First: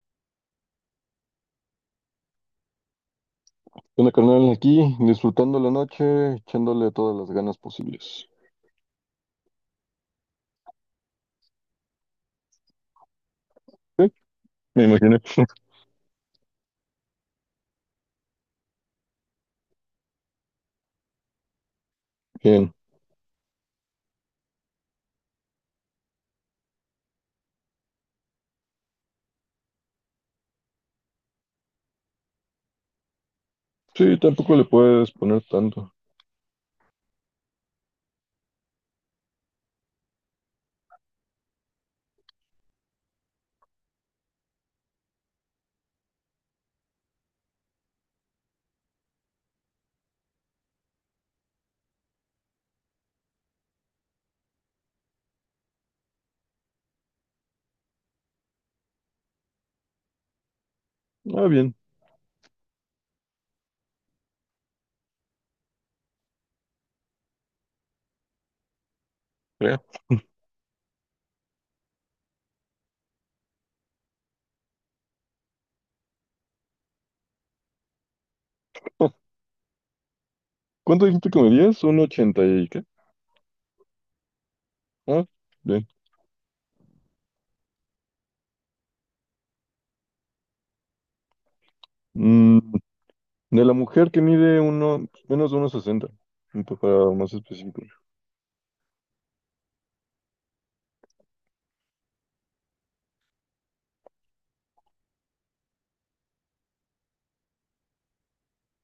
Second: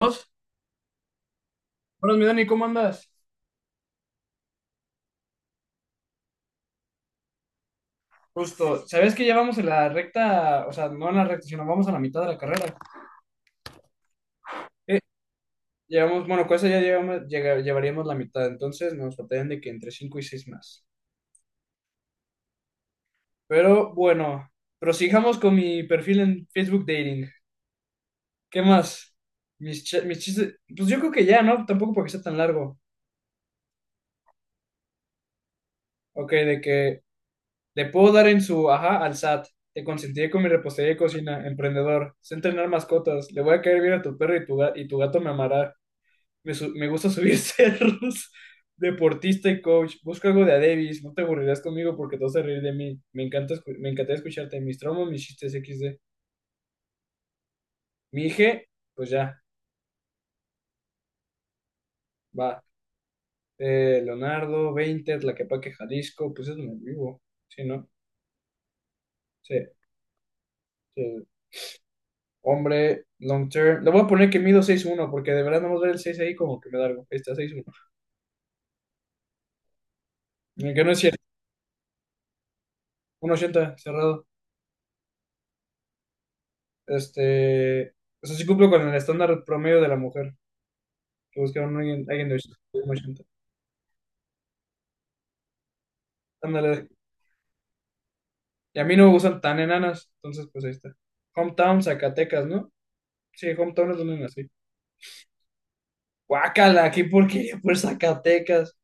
Buenos mi Dani, ¿cómo andas? ¿Qué onda, carnal? Aquí disfrutando la noche, echándole todas las ganas posibles. Justo, ¿sabes que ya vamos en la recta, o sea, no en la recta, sino vamos a la mitad de la carrera? Sí, me Eh, imaginé. Llevamos, bueno, con eso ya llevamos, llevaríamos la mitad, entonces nos faltarían de que entre 5 y 6 más. Bien. Pero bueno, prosigamos con mi perfil en Facebook Dating. ¿Qué más? Mis chistes, pues yo creo que ya, ¿no? Tampoco porque sea tan largo. Sí, tampoco le puedes poner tanto. Ok, de que le puedo dar en su ajá al SAT. Te consentiré con mi repostería de cocina, emprendedor. Sé entrenar mascotas. Le voy a caer bien a tu perro y tu gato me amará. Me gusta subir cerros. Deportista y coach. Busca algo de a Davis. No te aburrirás conmigo porque te vas a reír de mí. Me encantaría escucharte. Mis traumas, mis chistes XD. Mi hija, pues ya, Ah, bien. va. Leonardo, 20, Tlaquepaque, Jalisco. Pues es donde vivo. Sí, ¿no? Sí. Ya. Sí. Hombre, long term. Le voy a poner que mido seis uno porque de verdad no ver el 6 ahí como que me da algo. Ahí está, 6'1. Que no es ¿Cuánto cierto. dijiste que medías? ¿Un ochenta y qué? Uno ochenta cerrado. Ah, bien. Este. O sea, sí cumplo con el estándar promedio de la mujer. Que buscaron alguien de Mm, uno ochenta. de la mujer que mide uno, menos de unos sesenta, un Ándale. poco más específico. Y a mí no me gustan tan enanas. Entonces, pues ahí está. Hometown, Zacatecas, ¿no? Sí, hometown es donde nací. Guácala, qué porquería por Zacatecas.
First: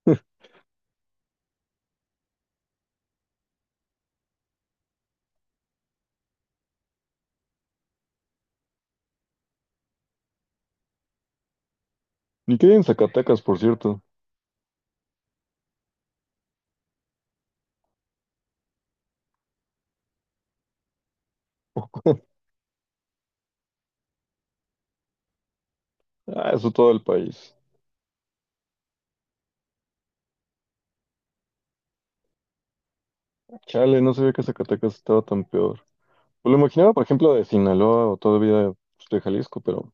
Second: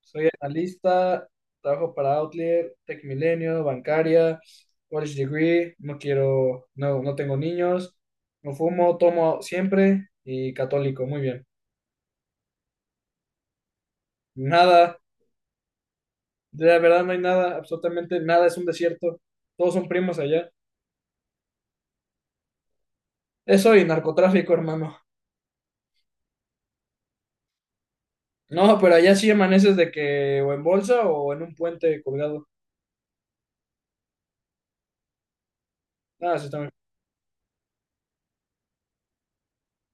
Soy analista, trabajo para Outlier, Tech Milenio, bancaria, college degree, no quiero, no, no tengo niños, no fumo, tomo siempre y católico, muy bien. Ni que hay en Zacatecas, por cierto. Nada, de la verdad no hay nada, absolutamente nada, es un desierto, todos son primos allá. Eso y narcotráfico, hermano. Ah, eso todo el país. No, pero allá sí amaneces de que o en bolsa o en un puente colgado. Chale, no sabía que Zacatecas estaba tan peor. Ah, sí, Pues lo también. imaginaba, por ejemplo, de Sinaloa o todavía pues, de Jalisco, pero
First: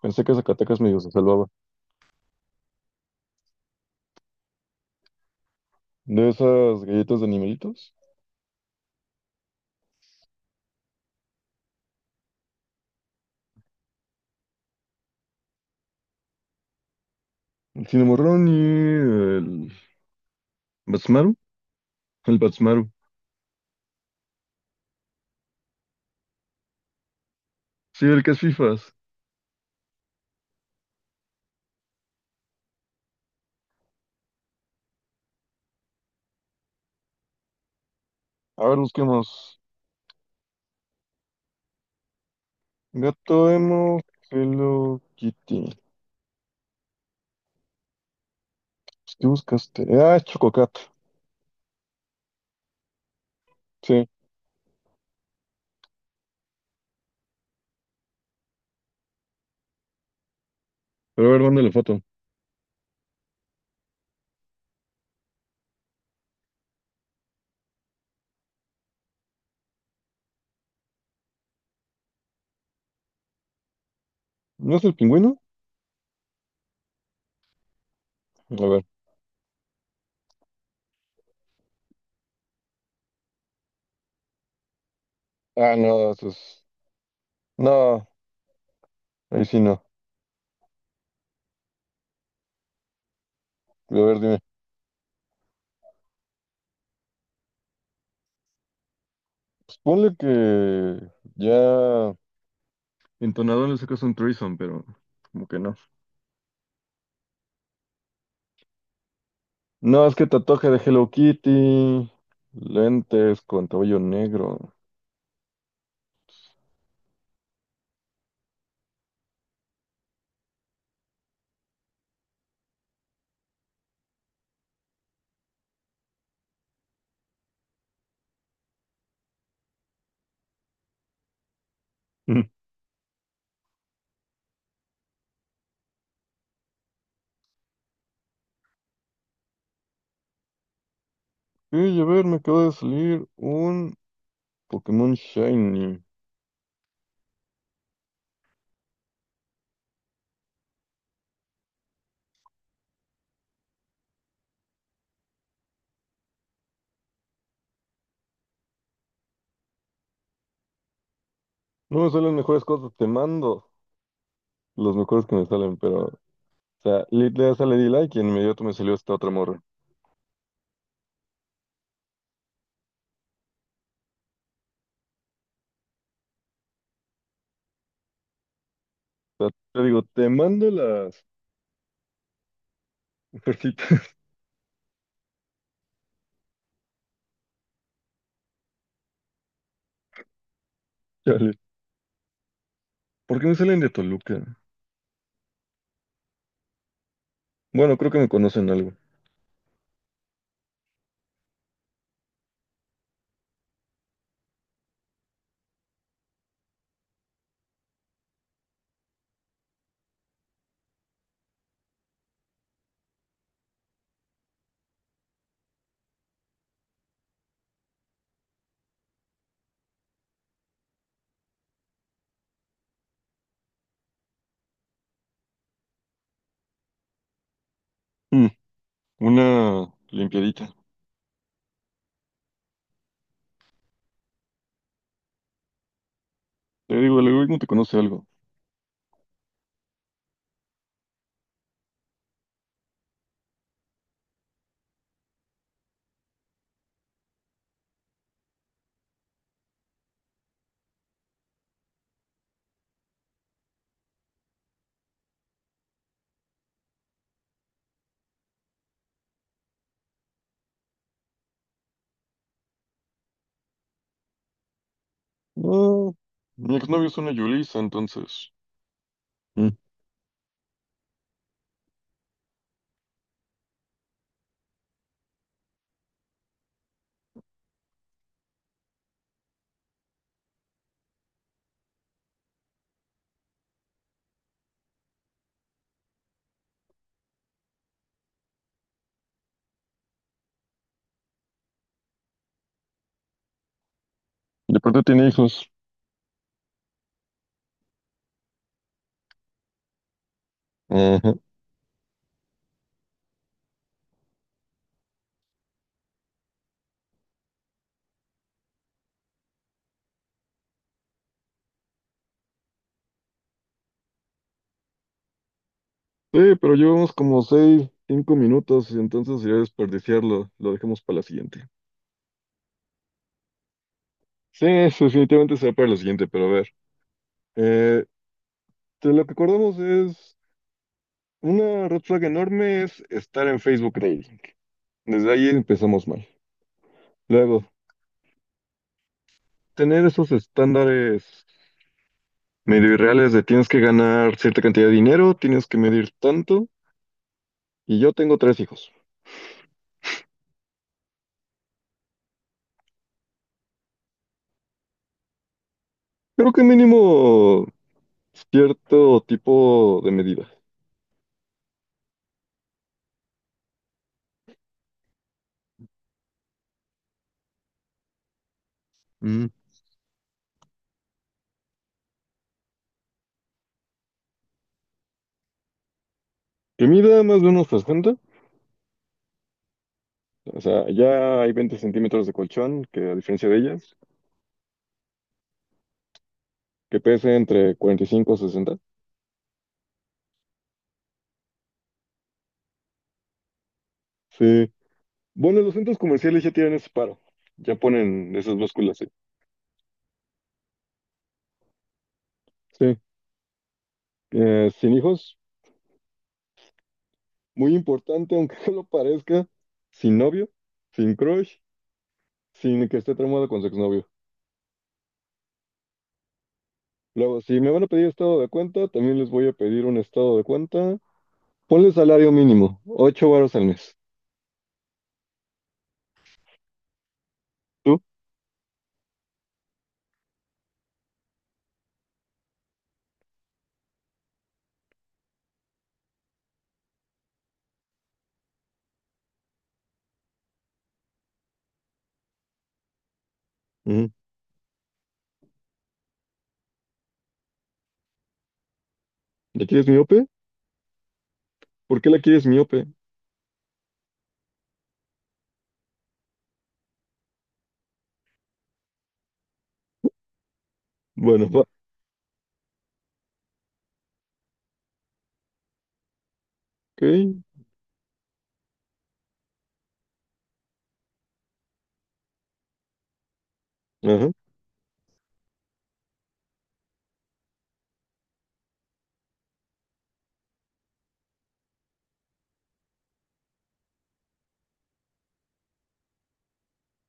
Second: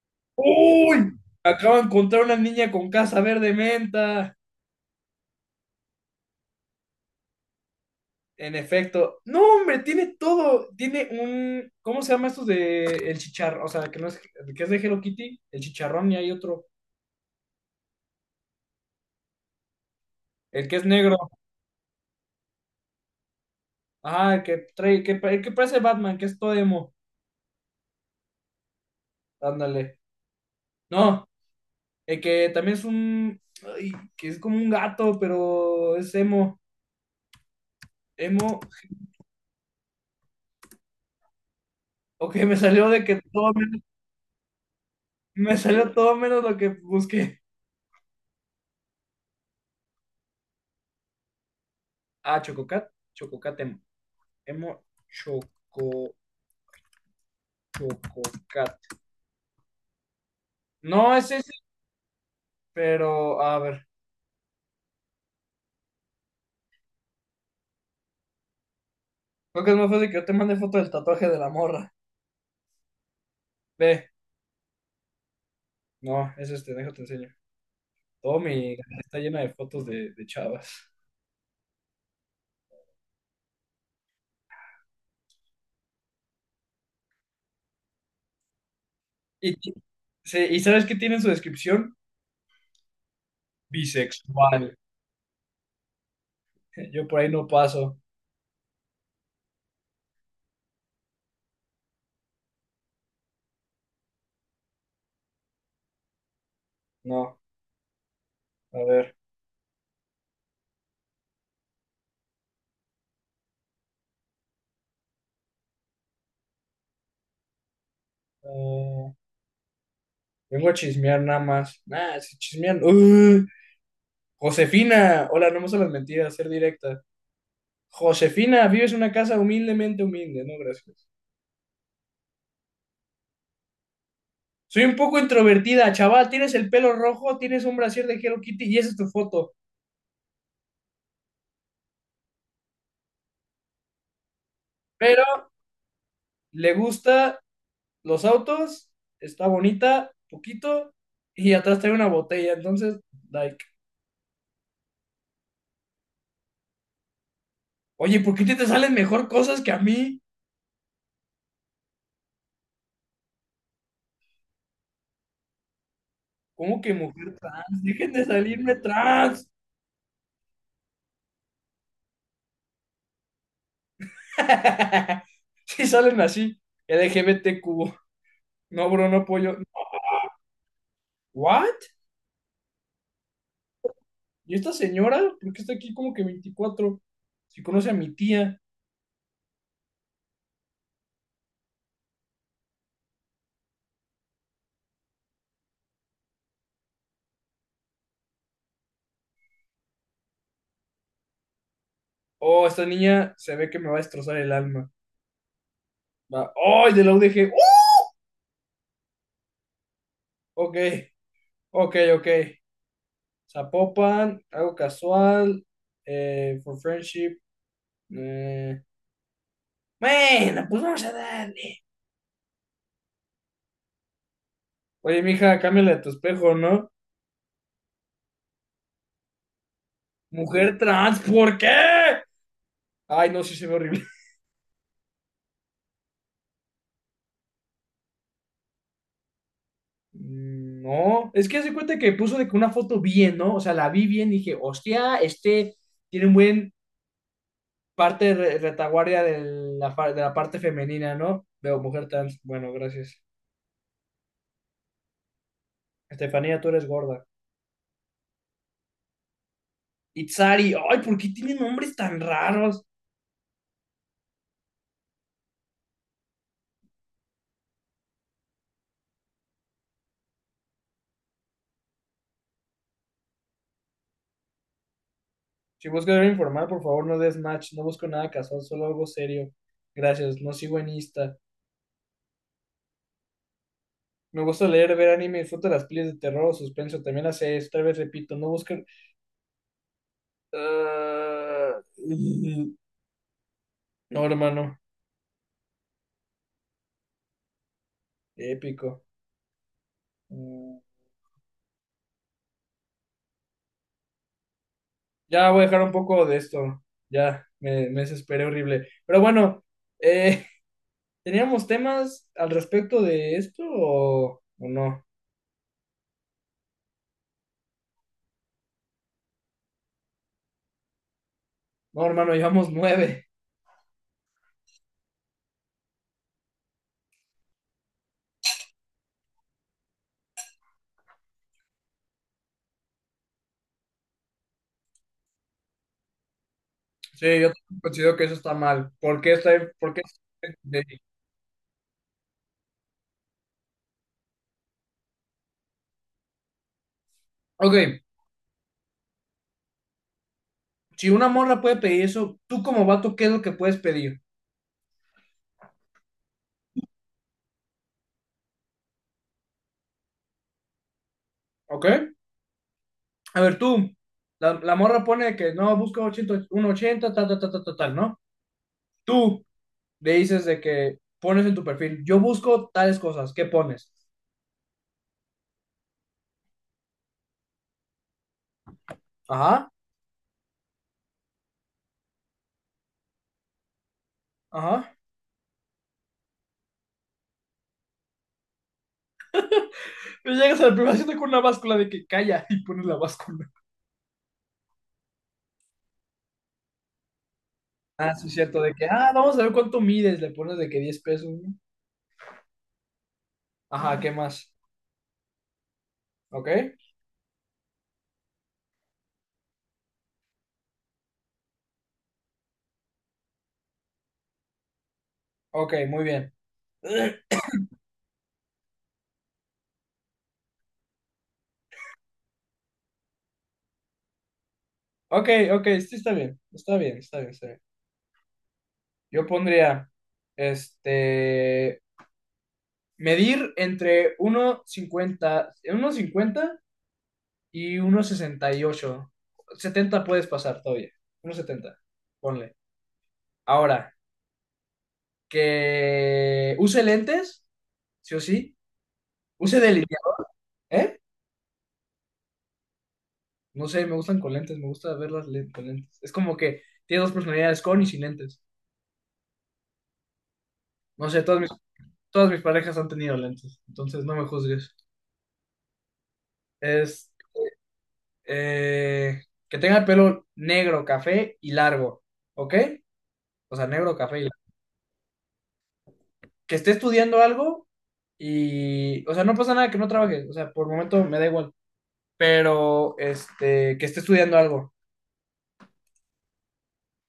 pensé que Zacatecas medio se ¡Uy! salvaba. Acabo de encontrar una niña con casa verde menta. De esas galletas de animalitos. En efecto. No, hombre, tiene todo. Tiene un. ¿Cómo se llama estos de el chicharrón? O sea, que no es, el que es de Hello Kitty, el chicharrón y hay otro. El cinemorrón y el El que es negro. Batsmaru. El Batsmaru. El que trae, el que parece Batman, que es todo emo. Sí, el que es fifas. Ándale. No, el que también es un. Ay, que es como un gato, pero es emo. Emo. A ver, busquemos. Ok, me salió de que Gato todo menos- Emo, Hello me Kitty. Pues, salió todo menos lo que busqué. ¿qué buscaste? Ah, es Chococat. Ah, Chococat. Chococat emo. Sí. Emo Choco. Chococat. No, Pero a ese. ver, mándale foto. Pero, a ver, creo que es más fácil que yo te mande foto del tatuaje de la morra. Ve, ¿No es el pingüino? no, es este, déjate enseño. Todo A mi ver. galería está llena de fotos de chavas. Ah, no, eso es... No, ahí Y, sí ti- no. sí, ¿y sabes qué tiene en su descripción? A ver, dime. Bisexual. Yo por ahí no paso. Pues ponle que ya... Entonado le sacas un threesome, pero como que no. No, a ver. No, es que tatuaje de Hello Kitty, lentes con cabello negro. eh, Vengo a chismear nada más. Nah, si chismean. ¡Uh! Josefina, hola, no me gustan las mentiras, ser directa. Josefina, vives en una casa humildemente humilde, no, gracias. Soy un poco introvertida, chaval. Tienes el pelo rojo, tienes un brasier de Hello Kitty y esa es tu foto. Y a ver, me acaba de salir un Pokémon Pero Shiny. le gusta los autos, está bonita, poquito, y atrás trae una botella. Entonces, like, oye, ¿por qué a ti te salen mejor cosas que a mí? No me salen mejores cosas, te mando los mejores que me salen, pero, o ¿Cómo que sea, mujer literal sale trans? Dejen D-Like y de en inmediato me salirme salió esta otra trans. morra. Sí salen así. LGBTQ. No, bro, no O sea, apoyo. te digo, te mando las ¿What? ofertitas, ¿Y esta señora? ¿Por qué está aquí como que 24? Si conoce a mi tía. chale. ¿Por qué me salen de Toluca? Bueno, creo que me conocen algo. Oh, esta niña se ve que me va a destrozar el alma. Va. Oh, de la UDG. ¡Uh! Ok, ok, ok. Zapopan, algo casual. For friendship. eh, Bueno, pues vamos a darle. Oye, mija, cámbiale de tu espejo, ¿no? Mm, una limpiadita. Mujer trans, ¿por qué? Ay, no, sí se ve horrible. Te digo, el algoritmo te conoce algo. Mm. No, es que hace cuenta que puso de que una foto bien, ¿no? O sea, la vi bien y dije, hostia, este tiene un buen parte retaguardia de la parte femenina, ¿no? Veo mujer trans. Bueno, gracias. Estefanía, tú eres gorda. Itzari, ay, ¿por qué tienen nombres tan raros? No, mi exnovio es una Yulisa, entonces. Mm. Si buscas algo informal, por favor, no des match. No busco nada casual, solo algo serio. Gracias, no sigo en Insta. Me gusta leer, ver anime, disfruto las pelis de terror o suspenso. También las series, otra vez repito, no busquen. Ah, no, hermano, De pronto tiene hijos. épico. Mm. Ajá. Ya voy a dejar un poco de esto. Ya, me desesperé horrible. Pero bueno, eh, ¿teníamos temas al respecto de esto o no? Sí, pero llevamos como seis, cinco minutos, y entonces sería desperdiciarlo. Lo dejamos para la siguiente. No, hermano, llevamos nueve. Sí, eso definitivamente será para la siguiente, pero a ver. Eh, de lo que acordamos es una red flag enorme es estar en Facebook Dating. Desde ahí empezamos mal. Sí, yo Luego, considero que eso está mal. Por qué tener esos está- de-? estándares medio irreales de tienes que ganar cierta cantidad de dinero, tienes que medir tanto, y Ok, yo tengo tres hijos. si una morra puede pedir eso, tú como vato, ¿qué es lo que puedes pedir? Creo que mínimo cierto tipo de medida. ¿Ok? A ver, tú, la morra pone que no, busca 80, 180, tal, tal, tal, tal, tal, tal, ¿no? Tú Mm. le dices de que pones en tu perfil, yo busco tales cosas, ¿qué pones? Que mida más de unos 60. Ajá, O sea, ya hay 20 centímetros de colchón, que a diferencia de ellas, ajá. que pese entre 45 y 60. Pero llegas a la primera cita con una báscula de que calla y pones la báscula. Sí. Bueno, los centros comerciales ya tienen ese paro. Ya Ah, sí, es ponen esas cierto, de que, básculas, sí. Vamos a ver cuánto mides, le pones de que 10 pesos, ¿no? Sí. Ajá, ¿qué más? Sin hijos, ¿Ok? muy importante, aunque no lo parezca, sin novio, sin crush, sin que esté tramado con su exnovio. Ok, muy bien. Luego, si me van a pedir estado de cuenta, también les voy a pedir un estado de cuenta. Ponle salario mínimo, 8 varos al mes. Ok, ok, sí, está bien, está bien, está bien, está bien. ¿Tú? Yo pondría, este, medir entre uno cincuenta y uno sesenta y ocho setenta puedes pasar todavía, uno 70 ponle. Ahora, Ujú. que use lentes sí o sí. Use ¿Ya quieres miope? delineador, ¿eh? ¿Por qué la quieres miope? No sé, me gustan con lentes, me gusta verlas con lentes. Es como que tiene dos personalidades, con y sin lentes. No sé, todas Bueno, mis, va, todas mis parejas han tenido lentes, entonces no me juzgues. Es ok. eh, que tenga el pelo negro, café y largo, ¿ok? O sea, negro, café y Ajá. largo. Que esté estudiando algo y, o sea, no pasa nada que no trabaje, o sea, por el momento me da igual, pero que esté estudiando algo,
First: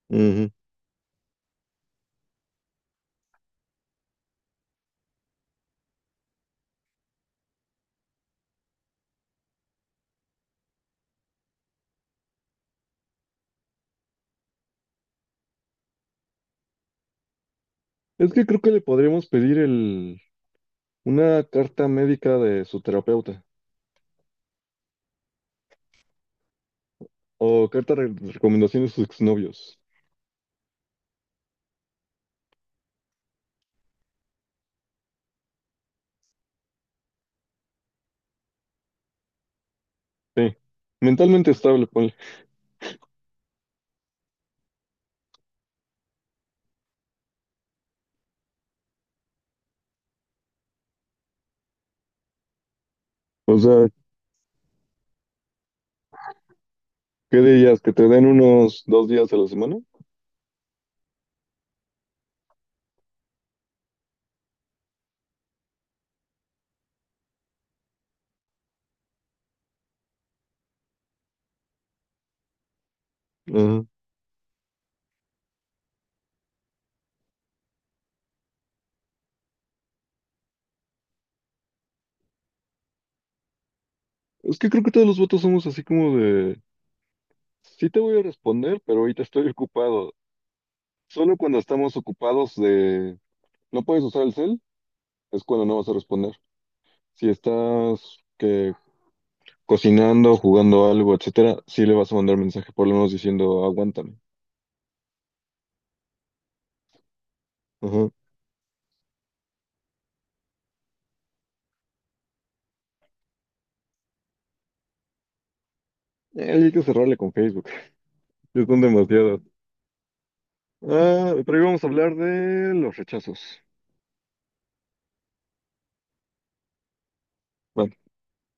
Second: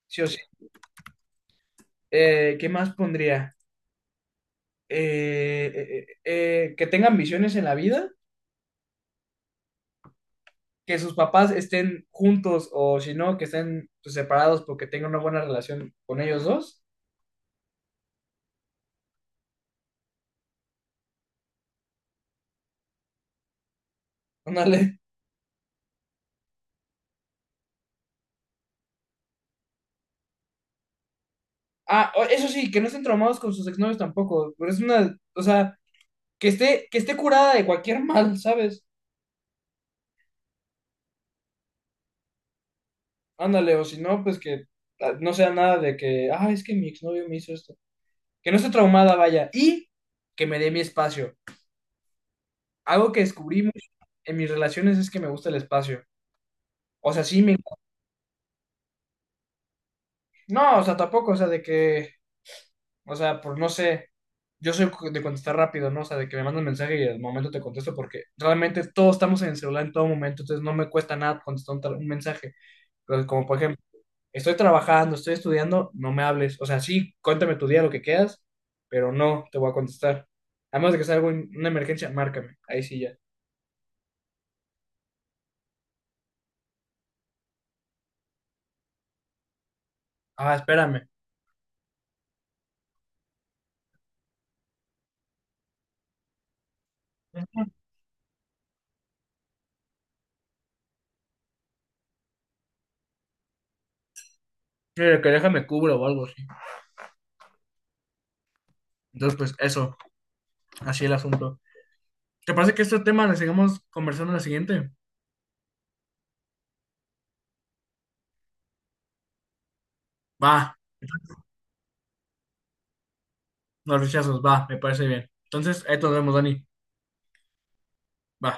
sí o sí. Ujú. ¿Qué más pondría? Que tengan visiones en la vida, que sus papás estén juntos o si no, que estén pues, separados porque tengan una buena relación con ellos dos. Es que creo que le podríamos pedir una carta médica de su terapeuta Ándale. o carta de recomendaciones de sus exnovios. Eso sí, que no estén traumados con sus exnovios tampoco, pero es una, o sea, que esté curada de cualquier mal, ¿sabes? Sí. Mentalmente estable, ponle. Ándale, o si no, pues que no sea nada de que, es que mi exnovio me hizo esto. Que no esté traumada, vaya, y que me dé mi espacio. Algo que O descubrí sea, mucho en mis relaciones es que me gusta el espacio. O sea, ¿qué sí, me dirías? ¿Que te den unos dos días a la semana? no, o sea, tampoco, o sea, de que, o sea, pues no sé, yo soy de contestar rápido, ¿no? O sea, de que me mandan mensaje y al momento te contesto porque realmente todos estamos en el celular en todo momento, entonces no me cuesta nada contestar un mensaje. Pero como por ejemplo, Ajá. estoy trabajando, estoy estudiando, no me hables. O sea, sí, cuéntame tu día, lo que quieras, pero no te voy a contestar. A menos de que sea algo, una emergencia, márcame, ahí sí ya. Es que creo que todos los votos somos así como de, sí te voy a responder, pero ahorita estoy ocupado. Ah, espérame. Solo cuando estamos ocupados de, no puedes usar el cel, es cuando no vas a responder. Si estás que cocinando, jugando algo, etcétera, sí le vas a mandar mensaje por lo menos diciendo, aguántame. Mira, que déjame cubro o algo así. Ajá. Entonces, pues eso, así el asunto. ¿Te parece que este tema le sigamos conversando en la siguiente? Hay que cerrarle con Facebook. Ya son demasiadas. Va, Ah, pero hoy vamos a hablar de los rechazos. los rechazos, va, me parece bien. Entonces, ahí nos vemos, Dani. Va. Va.